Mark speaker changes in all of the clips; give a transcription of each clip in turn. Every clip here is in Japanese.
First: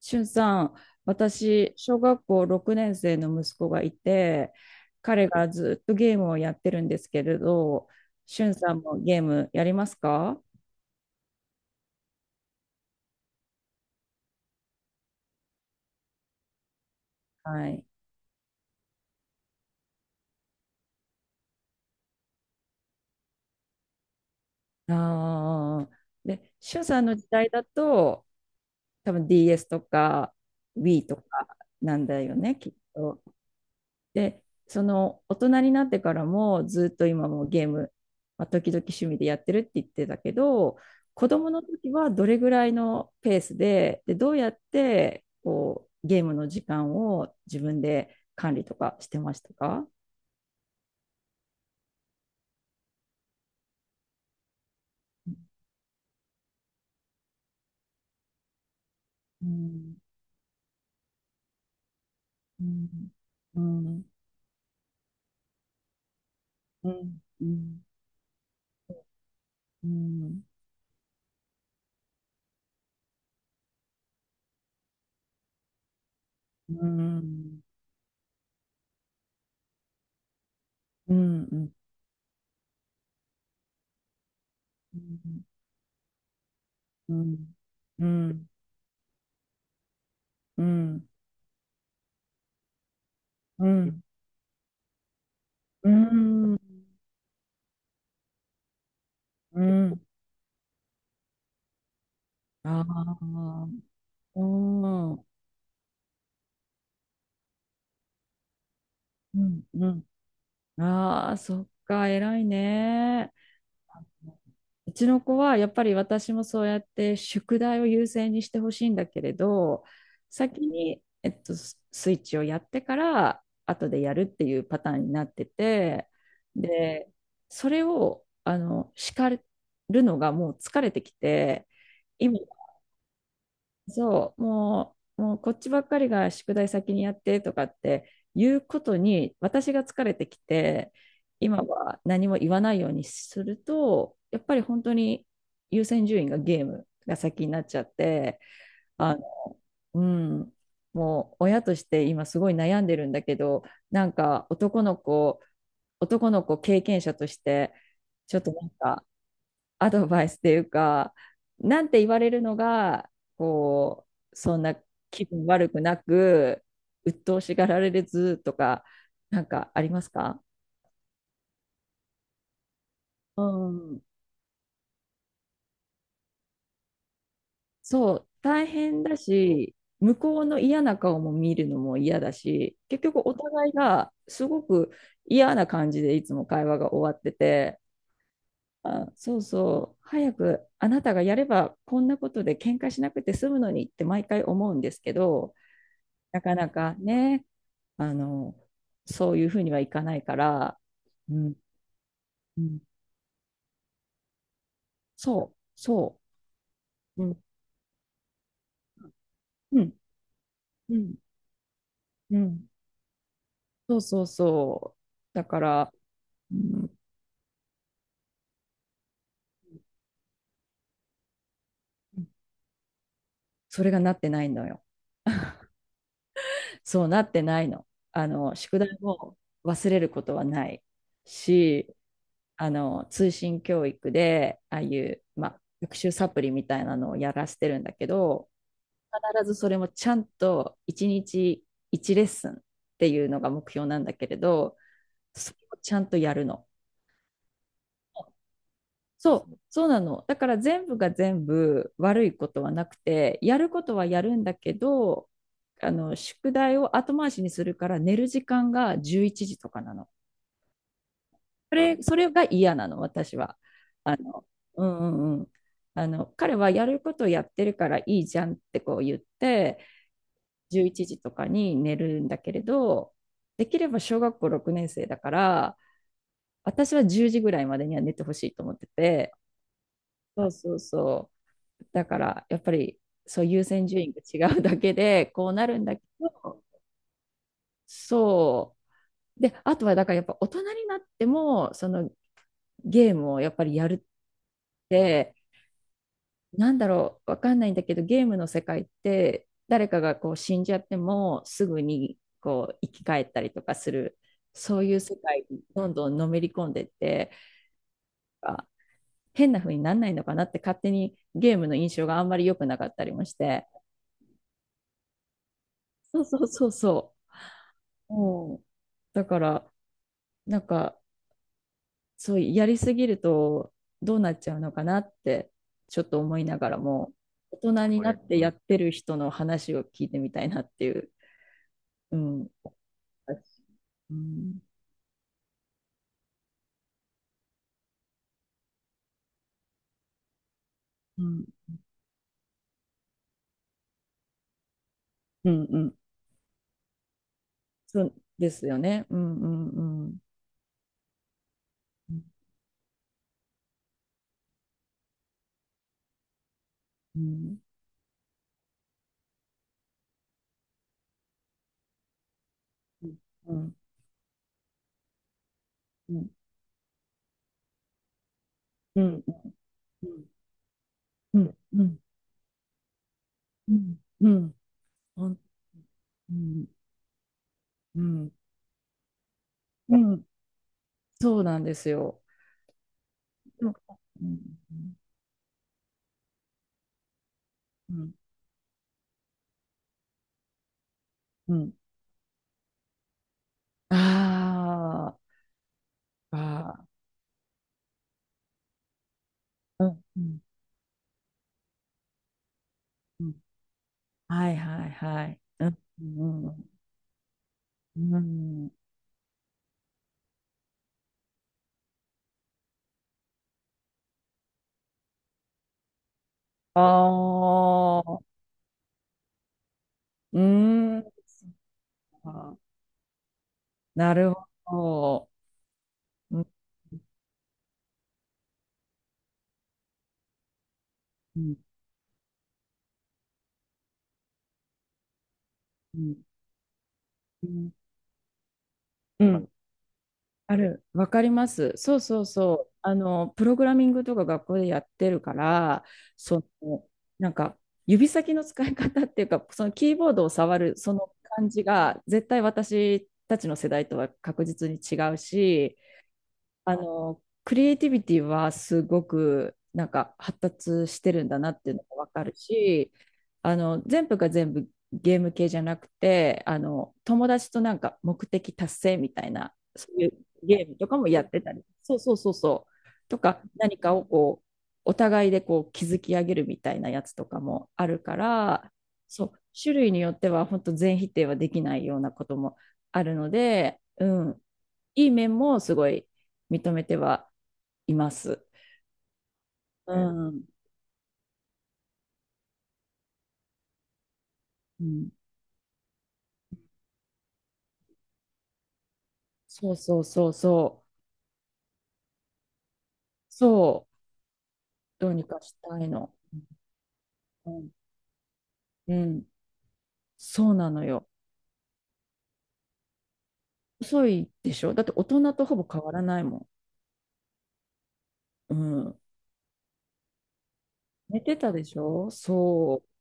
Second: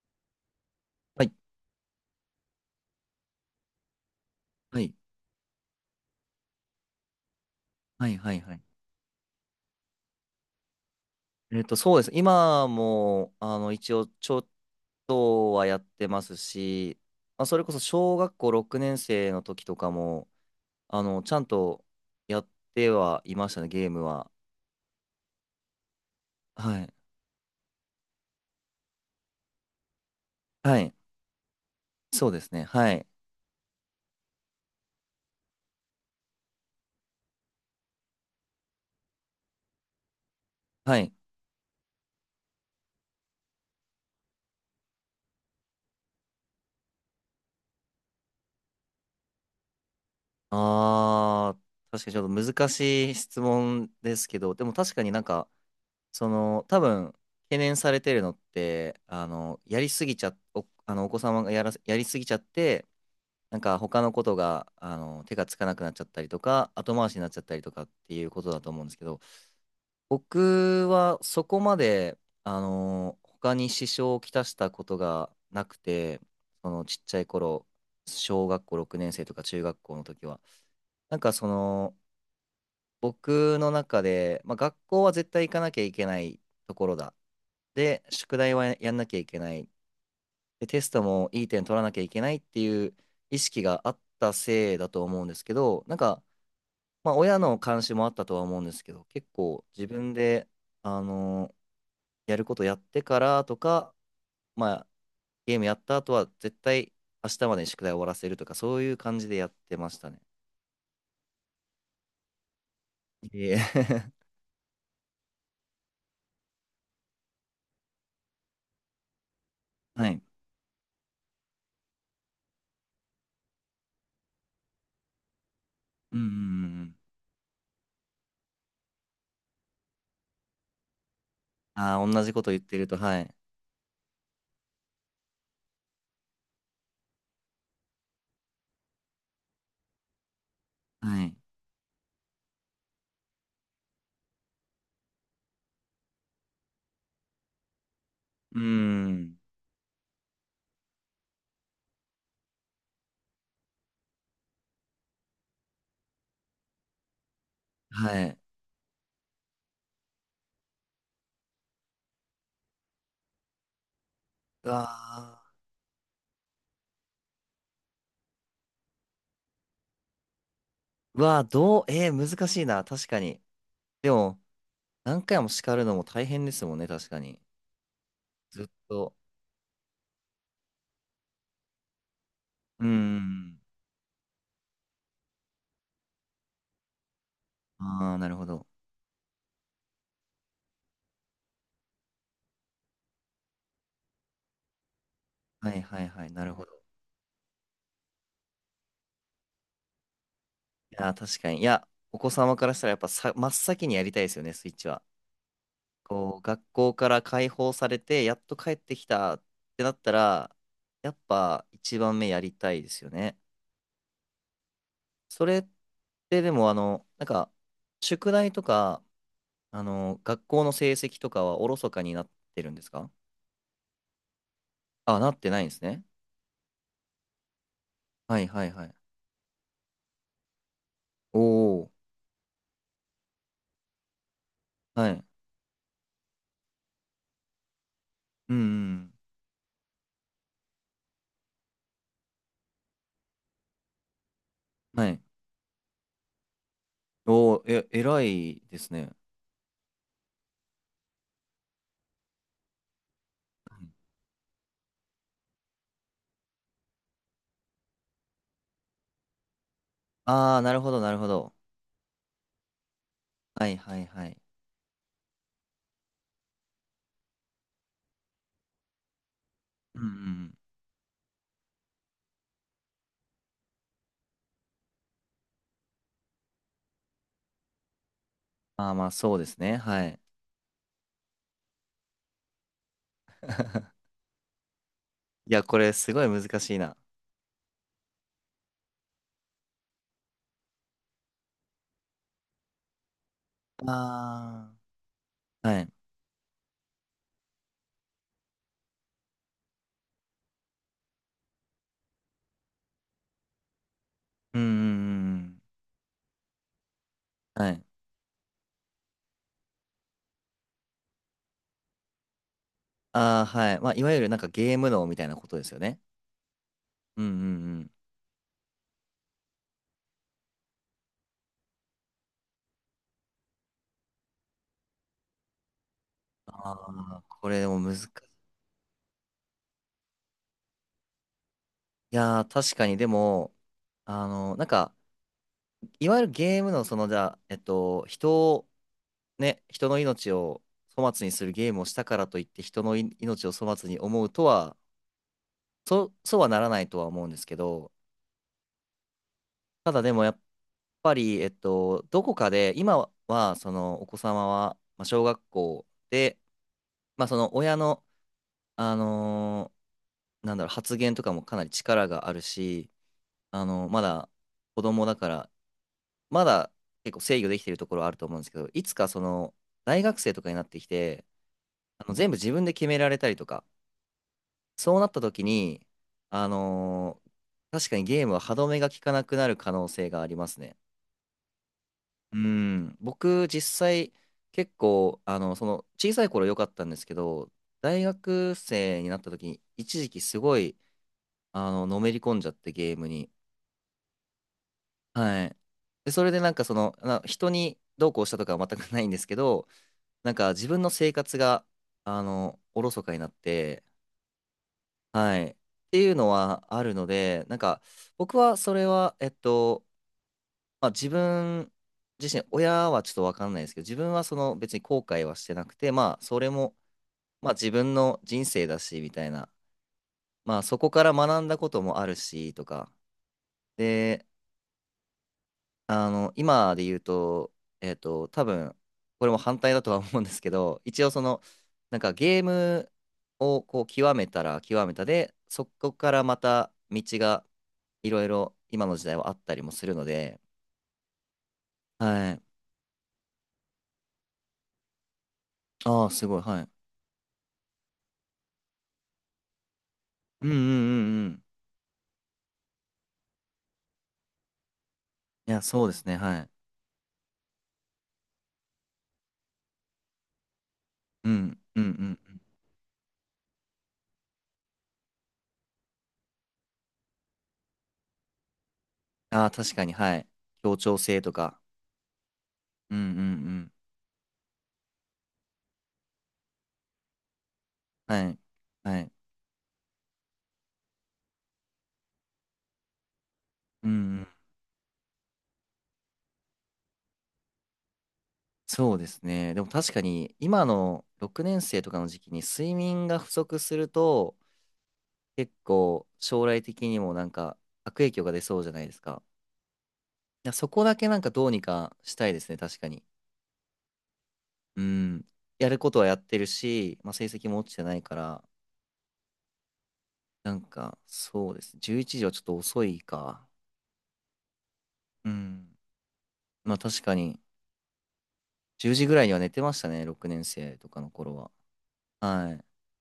Speaker 1: しゅんさん、
Speaker 2: はい、
Speaker 1: 私、小学校6年生の息子がいて、
Speaker 2: はい、
Speaker 1: 彼がずっとゲームをやってるんですけれど、
Speaker 2: はい、はい。
Speaker 1: しゅ
Speaker 2: は
Speaker 1: ん
Speaker 2: い。
Speaker 1: さんもゲームやりますか？
Speaker 2: そうです。今も、一応、ちょっとはやってますし、まあ、それ
Speaker 1: は
Speaker 2: こそ
Speaker 1: い。
Speaker 2: 小学校6年生の時とかも、ちゃんとやってはいましたね、ゲームは。
Speaker 1: ああ。で、し
Speaker 2: は
Speaker 1: ゅん
Speaker 2: い。
Speaker 1: さんの時代だと、多分 DS とか
Speaker 2: はい。
Speaker 1: Wii とかなんだ
Speaker 2: そう
Speaker 1: よ
Speaker 2: です
Speaker 1: ね、
Speaker 2: ね。
Speaker 1: きっ
Speaker 2: はい。
Speaker 1: と。で、その大人になってからもずっと今もゲーム、ま時々趣味でやってるって言ってたけど、
Speaker 2: はい。
Speaker 1: 子供の時はどれぐらいのペースで、どうやってこうゲームの時間を自分で管理とかしてましたか？
Speaker 2: あー、確かにちょっと難しい質問ですけど、でも確かになんか、その、多分、懸念されてるのって、あ
Speaker 1: う
Speaker 2: の、やり
Speaker 1: ん、
Speaker 2: すぎちゃ、お、あの、お子様がやらせ、やりすぎちゃっ
Speaker 1: う
Speaker 2: て、
Speaker 1: ん、
Speaker 2: な
Speaker 1: う
Speaker 2: んか他
Speaker 1: ん、
Speaker 2: のことが、手がつかなくなっちゃったりとか、
Speaker 1: う
Speaker 2: 後回し
Speaker 1: ん、
Speaker 2: になっちゃっ
Speaker 1: う
Speaker 2: たりとか
Speaker 1: ん、
Speaker 2: っていうことだと思うんですけど、
Speaker 1: うん、
Speaker 2: 僕はそこまで、他に支障をきたしたことがなくて、そ
Speaker 1: う
Speaker 2: のちっちゃ
Speaker 1: ん、
Speaker 2: い頃、小学校6年生とか中学校の時は、
Speaker 1: う
Speaker 2: なんか
Speaker 1: ん、
Speaker 2: そ
Speaker 1: うん、
Speaker 2: の、僕の中で、まあ、学校は絶対行かなきゃいけないところだ。
Speaker 1: うん、
Speaker 2: で、
Speaker 1: うん、う
Speaker 2: 宿
Speaker 1: ん、
Speaker 2: 題はやんなきゃいけない。
Speaker 1: う
Speaker 2: で、
Speaker 1: ん、う
Speaker 2: テスト
Speaker 1: ん、
Speaker 2: もいい点取らなきゃいけないっていう意識があったせいだと思うんですけど、
Speaker 1: う
Speaker 2: なんか、
Speaker 1: ん、
Speaker 2: まあ、親の監視もあったとは思うんですけど、結構自分で、あのやることやっ
Speaker 1: あ
Speaker 2: てから
Speaker 1: あ、
Speaker 2: とか、
Speaker 1: う
Speaker 2: まあ、
Speaker 1: ん、う
Speaker 2: ゲームやった後は絶対明日までに宿題終わらせるとか、そういう感じでやっ
Speaker 1: ん、
Speaker 2: て
Speaker 1: う
Speaker 2: まし
Speaker 1: ん。
Speaker 2: たね。
Speaker 1: ああ、そっか、偉いね。
Speaker 2: いえ。
Speaker 1: うちの子はやっぱり私もそうやって宿題を優先にしてほしいんだけれど、
Speaker 2: はい。
Speaker 1: 先に、スイッチをやってから後でやるっていうパターンになってて、
Speaker 2: うんうんうんうん。
Speaker 1: で、それを叱るのがもう疲れてきて、
Speaker 2: ああ、同じ
Speaker 1: 今
Speaker 2: こと言ってると、はい。
Speaker 1: そう、もうこっちばっかりが宿題先にやってとかっていうことに私が疲れてきて、
Speaker 2: はい。
Speaker 1: 今は何も言わないようにすると、やっぱり本当に優先順位がゲームが先になっちゃって、
Speaker 2: う
Speaker 1: あの、
Speaker 2: ん。
Speaker 1: うん、もう親として今すごい悩んでるんだけど、なんか男の子経験者として、
Speaker 2: は
Speaker 1: ちょ
Speaker 2: い。
Speaker 1: っとなんかアドバイスっていうか、なんて言われるのが、こそん
Speaker 2: う
Speaker 1: な気
Speaker 2: わ
Speaker 1: 分悪くなく、鬱陶しがられずとか、なんかありますか？
Speaker 2: ーうわー、どう、えー難しいな、確かに。
Speaker 1: うん。
Speaker 2: でも、何回も叱るのも大変ですもんね、確かに。
Speaker 1: そう、
Speaker 2: ずっ
Speaker 1: 大変
Speaker 2: と。
Speaker 1: だし、向こうの嫌な顔も見るのも嫌だし、
Speaker 2: う
Speaker 1: 結局お
Speaker 2: ん。
Speaker 1: 互いがすごく嫌な感じでいつも会話が終わってて、
Speaker 2: ああ、なるほど。
Speaker 1: あ、そうそう、早くあなたがやればこんなことで喧嘩しなくて済むのにって毎回思うんですけど、
Speaker 2: はいはいはい、
Speaker 1: な
Speaker 2: なる
Speaker 1: か
Speaker 2: ほ
Speaker 1: な
Speaker 2: ど。
Speaker 1: かね、あの、そういうふうにはいかないから、
Speaker 2: いやー、
Speaker 1: う
Speaker 2: 確か
Speaker 1: ん、
Speaker 2: に。いや、お子様
Speaker 1: う
Speaker 2: からし
Speaker 1: ん、
Speaker 2: たらやっぱさ、真っ先にやりたいですよね、スイッチは。
Speaker 1: そう、そ
Speaker 2: こう、学校から
Speaker 1: う、うん、
Speaker 2: 解放されて、やっと帰ってきたっ
Speaker 1: う
Speaker 2: てな
Speaker 1: ん、
Speaker 2: ったら、
Speaker 1: う
Speaker 2: や
Speaker 1: ん、
Speaker 2: っぱ一番目
Speaker 1: う
Speaker 2: やり
Speaker 1: ん、
Speaker 2: たいですよね。
Speaker 1: そうそうそう。だ
Speaker 2: それ
Speaker 1: か
Speaker 2: っ
Speaker 1: ら、
Speaker 2: てで
Speaker 1: う
Speaker 2: も、
Speaker 1: ん、
Speaker 2: 宿題とか、学校の成績とかはおろそかになってるんですか？
Speaker 1: それがなってないのよ。
Speaker 2: あ、なってない んですね。
Speaker 1: そうなってないの。
Speaker 2: はいはい
Speaker 1: 宿
Speaker 2: は
Speaker 1: 題
Speaker 2: い。
Speaker 1: を忘れることはない
Speaker 2: おお。
Speaker 1: し、通信教育で、ああい
Speaker 2: は
Speaker 1: う、
Speaker 2: い。
Speaker 1: まあ、学習サプリみたいなのをやらせてるんだけど、
Speaker 2: うんうん。
Speaker 1: 必ずそれもちゃんと1日1レッスンっていうのが目標なんだけれど、
Speaker 2: はい。
Speaker 1: それをちゃんとやるの。
Speaker 2: おお、え、偉いですね。
Speaker 1: そう、そうなの。だから全部が全部悪いことはなくて、やることはやるんだけど、宿題を後回しにするから寝る時間が11時とかなの。
Speaker 2: ああー、なるほど、なるほど。
Speaker 1: それが嫌なの、私は。
Speaker 2: はいはい
Speaker 1: あ
Speaker 2: はい。
Speaker 1: の、うん、うん、うん。彼はやることをやってるからいいじゃんってこう言って、
Speaker 2: うんうん。
Speaker 1: 11時とかに寝るんだけれど、できれば小学校6年生だから、私は10時ぐらいまでには寝てほしいと思って
Speaker 2: ああ、まあ
Speaker 1: て、
Speaker 2: そうですね。はい。
Speaker 1: そうそうそう。だから、やっぱり、そう優先順位 が違うだけで、こ
Speaker 2: い
Speaker 1: う
Speaker 2: や、
Speaker 1: な
Speaker 2: こ
Speaker 1: るん
Speaker 2: れ
Speaker 1: だけ
Speaker 2: すごい難
Speaker 1: ど、
Speaker 2: しいな。
Speaker 1: そう。で、あとは、だからやっぱ大人になっても、そのゲームをやっぱりやるっ
Speaker 2: あ
Speaker 1: て、
Speaker 2: あ。はい。
Speaker 1: なんだろう、わかんないんだけど、ゲームの世界って、誰かがこう死んじゃっても、すぐにこう生き返ったりとかする、
Speaker 2: うんうん
Speaker 1: そういう世
Speaker 2: う
Speaker 1: 界に
Speaker 2: ん
Speaker 1: どんどんのめり込んでって、
Speaker 2: うん。はい。
Speaker 1: あ、変な風になんないのかなって、勝手にゲームの印象があんまり良くなかったりもし
Speaker 2: ああ、
Speaker 1: て。
Speaker 2: はい。まあ、いわゆるなんかゲーム脳みたいなことですよね。
Speaker 1: そうそうそうそ
Speaker 2: うんうんうん。
Speaker 1: う。うん、だから、なんか、そうやりすぎるとどうなっちゃうのかなって、ちょっと思いなが
Speaker 2: あ
Speaker 1: らも、
Speaker 2: あ、これで
Speaker 1: 大
Speaker 2: も
Speaker 1: 人
Speaker 2: 難
Speaker 1: に
Speaker 2: しい。
Speaker 1: なってやってる人の話を聞いてみたいなっていう。
Speaker 2: い
Speaker 1: う
Speaker 2: やー、
Speaker 1: ん
Speaker 2: 確かにでも、
Speaker 1: う
Speaker 2: あの、
Speaker 1: ん、
Speaker 2: なんか、いわゆるゲームのその、じゃあ、人の命を粗
Speaker 1: う
Speaker 2: 末に
Speaker 1: ん、
Speaker 2: するゲームをしたからといって人のい命を粗末に思うとは、
Speaker 1: うん、うん、
Speaker 2: そうはならないとは思うんですけど、
Speaker 1: そうですよね。うん、うん、
Speaker 2: ただ
Speaker 1: う
Speaker 2: で
Speaker 1: ん、
Speaker 2: もやっぱり、どこかで今はそのお子様は、まあ、小学校で、
Speaker 1: う
Speaker 2: まあ、その
Speaker 1: ん、
Speaker 2: 親の、あのーなんだろう、発言とかもかなり力があるし、
Speaker 1: うん、
Speaker 2: まだ子供だから、
Speaker 1: うん、
Speaker 2: まだ結構制御できてるところはあると思うんですけど、いつ
Speaker 1: う
Speaker 2: かそ
Speaker 1: ん、うん、
Speaker 2: の大学生とかになってきて、
Speaker 1: うん、うん、
Speaker 2: 全部自分で決められたりとか、
Speaker 1: うん、うん、
Speaker 2: そうなった
Speaker 1: ほん
Speaker 2: 時に、
Speaker 1: う
Speaker 2: あ
Speaker 1: ん、
Speaker 2: のー確か
Speaker 1: う
Speaker 2: にゲーム
Speaker 1: ん、
Speaker 2: は歯止めが効かなくなる可能
Speaker 1: う
Speaker 2: 性が
Speaker 1: ん
Speaker 2: ありますね。
Speaker 1: そうなんですよ。
Speaker 2: うん、僕
Speaker 1: で
Speaker 2: 実
Speaker 1: も
Speaker 2: 際
Speaker 1: うん、
Speaker 2: 結構、その小さい頃良かったんですけど、
Speaker 1: う
Speaker 2: 大
Speaker 1: ん、
Speaker 2: 学生になった時に一時期すごい、
Speaker 1: うん、うん、
Speaker 2: のめり込んじゃってゲームに。
Speaker 1: あ
Speaker 2: はい。で、それ
Speaker 1: ー、
Speaker 2: でなんかそ
Speaker 1: あ
Speaker 2: の、人にどうこうしたとかは全くないんですけど、
Speaker 1: ー、うん、う
Speaker 2: なん
Speaker 1: ん、
Speaker 2: か自分の生活が、おろそかに
Speaker 1: う
Speaker 2: なっ
Speaker 1: ん、
Speaker 2: て、
Speaker 1: はいはいは
Speaker 2: は
Speaker 1: い、
Speaker 2: い。っ
Speaker 1: うん、
Speaker 2: ていう
Speaker 1: う
Speaker 2: の
Speaker 1: ん、
Speaker 2: は
Speaker 1: う
Speaker 2: あるので、なんか、
Speaker 1: ん、う
Speaker 2: 僕は
Speaker 1: ん、
Speaker 2: それは、まあ、自分自身、親はちょっとわかんないですけど、自分はその別に後悔はしてなくて、まあ、それも、まあ、自分
Speaker 1: あ
Speaker 2: の
Speaker 1: あ、
Speaker 2: 人生だし、みたいな、
Speaker 1: う
Speaker 2: まあ、そこか
Speaker 1: ん、
Speaker 2: ら学んだこともあるし、とか、
Speaker 1: な
Speaker 2: で、
Speaker 1: るほど。うん、
Speaker 2: 今で言うと、多分、これも反対だとは思うんですけど、一応そ
Speaker 1: う
Speaker 2: の、
Speaker 1: ん、
Speaker 2: なんかゲームをこう極めたら極めたで、そこ
Speaker 1: う
Speaker 2: か
Speaker 1: ん、
Speaker 2: らまた道が
Speaker 1: うん、
Speaker 2: いろいろ今の時代
Speaker 1: う
Speaker 2: はあっ
Speaker 1: ん、
Speaker 2: たりもするので、
Speaker 1: ある。わかります。そうそう
Speaker 2: はい。
Speaker 1: そう。プログラミングとか学校でやってるから、
Speaker 2: ああ、すごい、
Speaker 1: そ
Speaker 2: はい。
Speaker 1: の、なんか、指先の使い方っていうか、そのキーボードを
Speaker 2: うんうん
Speaker 1: 触
Speaker 2: う
Speaker 1: る、その
Speaker 2: んうん。
Speaker 1: 感じが、絶対私たちの世代とは確実に違う
Speaker 2: いや、
Speaker 1: し、
Speaker 2: そうですね、はい。
Speaker 1: クリエイティビティはすごくなんか発達してるん
Speaker 2: う
Speaker 1: だな
Speaker 2: ん
Speaker 1: っていう
Speaker 2: う
Speaker 1: の
Speaker 2: んう
Speaker 1: がわかる
Speaker 2: ん。
Speaker 1: し、全部が全部ゲーム系じゃなくて、友達となんか目的達成みたい
Speaker 2: ああ、
Speaker 1: な、
Speaker 2: 確か
Speaker 1: そ
Speaker 2: に、
Speaker 1: うい
Speaker 2: は
Speaker 1: う
Speaker 2: い。
Speaker 1: ゲー
Speaker 2: 協
Speaker 1: ムと
Speaker 2: 調
Speaker 1: かも
Speaker 2: 性
Speaker 1: やっ
Speaker 2: と
Speaker 1: てた
Speaker 2: か。
Speaker 1: り、そうそうそうそ
Speaker 2: うんうん
Speaker 1: う、
Speaker 2: う
Speaker 1: とか
Speaker 2: ん。
Speaker 1: 何かをこう、お互いでこう築き上げるみたいなやつとかもあるか
Speaker 2: はい。
Speaker 1: ら、
Speaker 2: はい。
Speaker 1: そう、種類によっては本当全否定はできないようなこともあるので、
Speaker 2: うんう
Speaker 1: う
Speaker 2: ん。
Speaker 1: ん、いい面もすごい認めてはいます。
Speaker 2: そうですね。でも確
Speaker 1: う
Speaker 2: かに
Speaker 1: ん。
Speaker 2: 今の6年生とかの時期に睡眠が不足すると
Speaker 1: うん、
Speaker 2: 結構将来的にもなんか悪影響が出そうじゃないですか。
Speaker 1: そうそうそう
Speaker 2: いや、そ
Speaker 1: そ
Speaker 2: こ
Speaker 1: う。
Speaker 2: だけなんかどうにかしたいですね、確かに。
Speaker 1: そう。
Speaker 2: う
Speaker 1: どう
Speaker 2: ん。
Speaker 1: にかし
Speaker 2: やる
Speaker 1: たい
Speaker 2: ことはや
Speaker 1: の。
Speaker 2: ってるし、まあ、成績
Speaker 1: う
Speaker 2: も落
Speaker 1: ん。
Speaker 2: ちてないから、
Speaker 1: うん。そ
Speaker 2: な
Speaker 1: う
Speaker 2: ん
Speaker 1: なの
Speaker 2: か
Speaker 1: よ。
Speaker 2: そうです。11時はちょっと遅いか。
Speaker 1: 遅いでしょだって大
Speaker 2: う
Speaker 1: 人とほぼ
Speaker 2: ん。
Speaker 1: 変わらないも
Speaker 2: まあ確かに
Speaker 1: ん。う
Speaker 2: 10
Speaker 1: ん。
Speaker 2: 時ぐらいには寝てましたね、6年生とかの
Speaker 1: 寝
Speaker 2: 頃
Speaker 1: て
Speaker 2: は。
Speaker 1: たでしょ
Speaker 2: はい。
Speaker 1: そう。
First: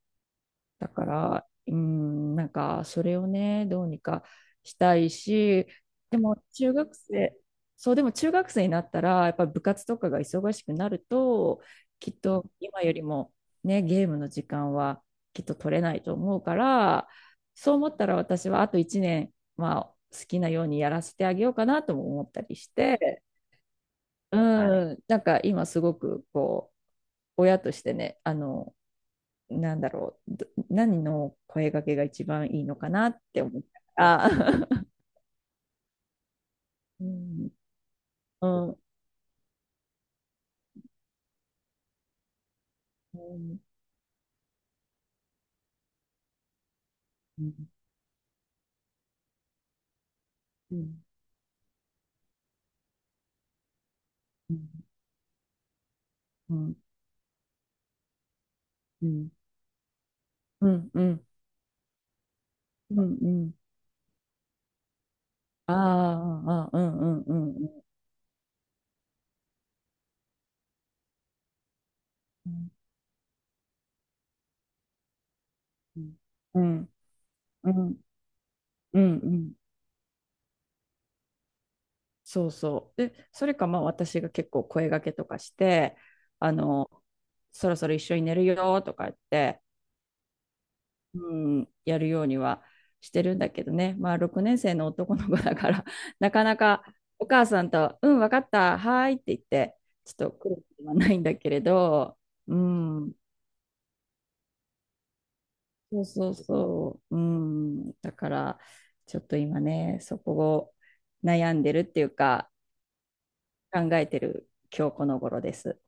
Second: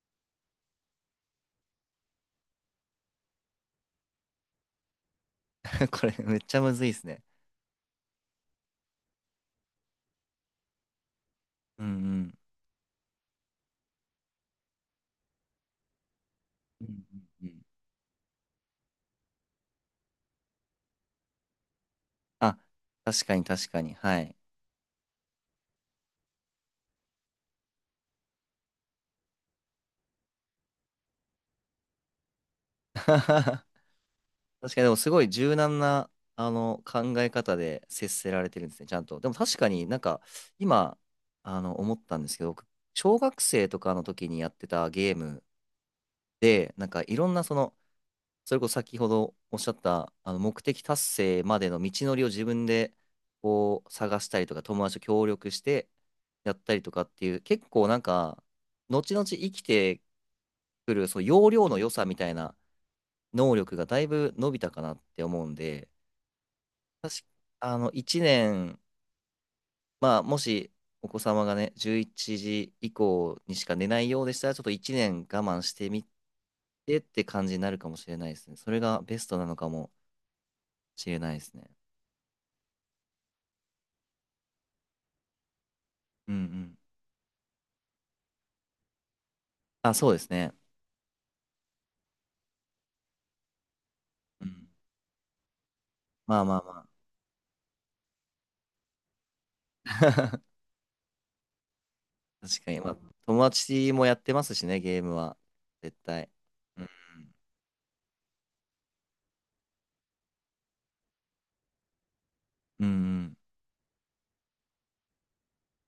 Speaker 1: だから、うん、なんか、それをね、どうにかしたいし、
Speaker 2: これ
Speaker 1: で
Speaker 2: めっ
Speaker 1: も、
Speaker 2: ちゃむ
Speaker 1: 中
Speaker 2: ずいで
Speaker 1: 学
Speaker 2: すね。
Speaker 1: 生、そう、でも中学生になったら、やっぱ部活とかが忙しくなると、
Speaker 2: うんう
Speaker 1: きっ
Speaker 2: ん。
Speaker 1: と今よりも、ね、ゲームの時間はきっと取れないと思うか
Speaker 2: うん
Speaker 1: ら、
Speaker 2: うんうん。
Speaker 1: そう思ったら私はあと1年、まあ、好きなようにやらせてあげようかなとも思ったり
Speaker 2: あ、
Speaker 1: して、
Speaker 2: 確かに確かに。はい。
Speaker 1: うん、なんか今すごく親としてね、なんだろう、何の声掛けが一番いいのかなって思っ
Speaker 2: 確
Speaker 1: たあ
Speaker 2: かに、
Speaker 1: ー
Speaker 2: でもすごい柔軟な、
Speaker 1: う
Speaker 2: 考え
Speaker 1: ん、
Speaker 2: 方で接せら
Speaker 1: う
Speaker 2: れてるんで
Speaker 1: ん、
Speaker 2: すね、ちゃんと。でも確かになんか、今、思ったんですけど、僕
Speaker 1: う
Speaker 2: 小学
Speaker 1: ん、
Speaker 2: 生とかの時にやってたゲームで、なんかいろん
Speaker 1: う
Speaker 2: なそ
Speaker 1: ん、
Speaker 2: の、それこそ先ほどおっしゃった、目的達成までの道のりを自分で、こう、探したりとか、友達と協力してや
Speaker 1: う
Speaker 2: った
Speaker 1: ん、
Speaker 2: りとかっていう、結構なんか、
Speaker 1: う
Speaker 2: 後々
Speaker 1: ん、
Speaker 2: 生きて
Speaker 1: うん、
Speaker 2: く
Speaker 1: うん、
Speaker 2: る、
Speaker 1: う
Speaker 2: その
Speaker 1: ん、
Speaker 2: 要領の良さみたいな、
Speaker 1: うん、うん、
Speaker 2: 能力がだいぶ伸びたかなって思うん
Speaker 1: あ
Speaker 2: で、
Speaker 1: あ、ああ、うん、う
Speaker 2: 確か、
Speaker 1: ん、うん、
Speaker 2: 1年、まあ、もしお子様がね、11
Speaker 1: うん、
Speaker 2: 時以降にしか寝ないようでしたら、ちょっと1年我慢してみ
Speaker 1: うん、
Speaker 2: てって感じに
Speaker 1: う
Speaker 2: なるかも
Speaker 1: ん、
Speaker 2: しれないですね。それ
Speaker 1: う
Speaker 2: が
Speaker 1: ん、う
Speaker 2: ベストな
Speaker 1: ん、
Speaker 2: のかもしれないですね。
Speaker 1: そうそうでそれかまあ私が結構声掛けとかして
Speaker 2: うんう
Speaker 1: あ
Speaker 2: ん。
Speaker 1: のそろそろ一緒に寝るよとか言って
Speaker 2: あ、そうですね。
Speaker 1: うん、やるようにはしてるんだけどね、まあ、6
Speaker 2: う
Speaker 1: 年
Speaker 2: ん。
Speaker 1: 生の男の子だから、な
Speaker 2: ま
Speaker 1: か
Speaker 2: あま
Speaker 1: な
Speaker 2: あま
Speaker 1: か
Speaker 2: あ。
Speaker 1: お母さんと、うん、分かった、はいって言って、ちょっと来る ことはないんだけれど、う
Speaker 2: 確かに、まあ、
Speaker 1: ん、
Speaker 2: 友達もやってますしね、ゲームは。絶
Speaker 1: そう
Speaker 2: 対。
Speaker 1: そう
Speaker 2: うん
Speaker 1: そう、うん、だから、ちょっと今ね、そこを悩んでるっていうか、
Speaker 2: うん。うんうん
Speaker 1: 考えてる今日この頃です。